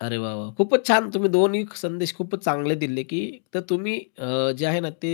अरे, वा, वा! खूपच छान. तुम्ही दोन्ही संदेश खूपच चांगले दिले, की तर तुम्ही अ, जे आहे ना ते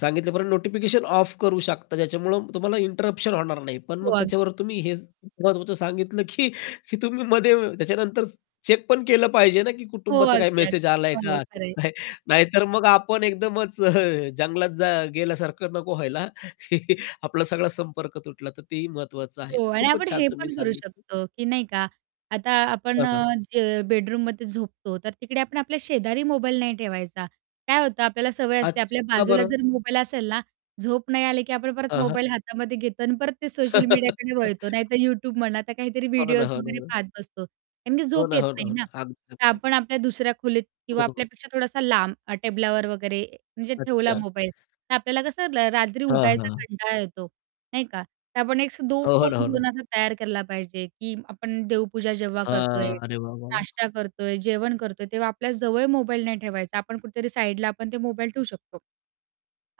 सांगितल्यापर्यंत नोटिफिकेशन ऑफ करू शकता ज्याच्यामुळं तुम्हाला इंटरप्शन होणार नाही. पण हो, मग अगदी. त्याच्यावर तुम्ही हेच महत्त्वाचं सांगितलं, की तुम्ही मध्ये त्याच्यानंतर चेक पण केलं पाहिजे ना की हो, कुटुंबाचा काही अगदी, मेसेज अगदी. आलाय हो, का खरं किंवा आहे. काय. नाहीतर मग आपण एकदमच जंगलात जा गेल्यासारखं नको व्हायला. आपला सगळा संपर्क तुटला तर तेही महत्त्वाचं आहे. हो तर आणि आपण खूपच छान हे तुम्ही पण करू सांगितलं. शकतो, की नाही का. आता आपण हां, हां. जे बेडरूममध्ये झोपतो. तर तिकडे आपण आपल्या शेजारी मोबाईल नाही ठेवायचा. काय होतं आपल्याला सवय असते अच आपल्या का बाजूला बरं? जर मोबाईल असेल ना, झोप नाही आली, की आपण परत हां, हां. मोबाईल हातामध्ये घेतो आणि परत ते सोशल मीडियाकडे वळतो. नाहीतर YouTube म्हणा. आता काहीतरी हो ना, व्हिडिओज हो ना, वगैरे हो ना. पाहत बसतो. कारण की हो झोप ना, येत हो ना, नाही हो ना. ना. अगदी, तर अगदी, अगदी. आपण आपल्या दुसऱ्या खोलीत हो, किंवा हो. आपल्यापेक्षा थोडासा लांब अ, टेबलावर वगैरे म्हणजे ठेवला अच्छा. मोबाईल, तर आपल्याला कसं र रात्री हां, उठायचा हां. कंटाळा येतो. नाही का? तर आपण एक दो हो. हो ना, फोन हो ना. झोन असा तयार केला पाहिजे, की आपण देवपूजा जेव्हा करतोय, हां, अरे वाह, वाह, वाह! नाश्ता करतोय, जेवण करतोय तेव्हा आपल्या जवळ मोबाईल नाही ठेवायचा. आपण कुठेतरी साईडला आपण ते मोबाईल ठेवू शकतो.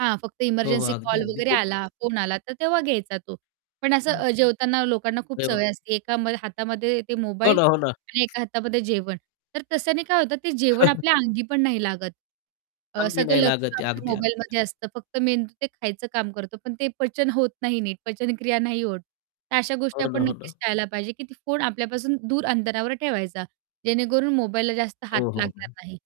हां, फक्त हो, हो. इमर्जन्सी अगदी, कॉल अगदी. वगैरे खूपच आला, छान. फोन आला तर तेव्हा घ्यायचा तो, पण असं हां. अ, जेवताना लोकांना खूप अरे वाह! सवय असते. एका हातामध्ये ते हो मोबाईल ना, हो ना. आणि एका हातामध्ये जेवण. तर त्याने काय होतं? ते जेवण आपल्या अंगी पण नाही लागत. अ, अंगी सगळं नाही लक्ष्य लागत आहे. आपल्या अगदी, अगदी. मोबाईलमध्ये असतं. फक्त मेंदू ते खायचं काम करतो, पण ते पचन होत नाही नीट. पचनक्रिया नाही होत. तर अशा गोष्टी हो ना, आपण हो ना. नक्कीच टाळायला पाहिजे, की फोन आपल्यापासून दूर अंतरावर ठेवायचा, जेणेकरून मोबाईलला जास्त हात हो, हो, लागणार हो. नाही.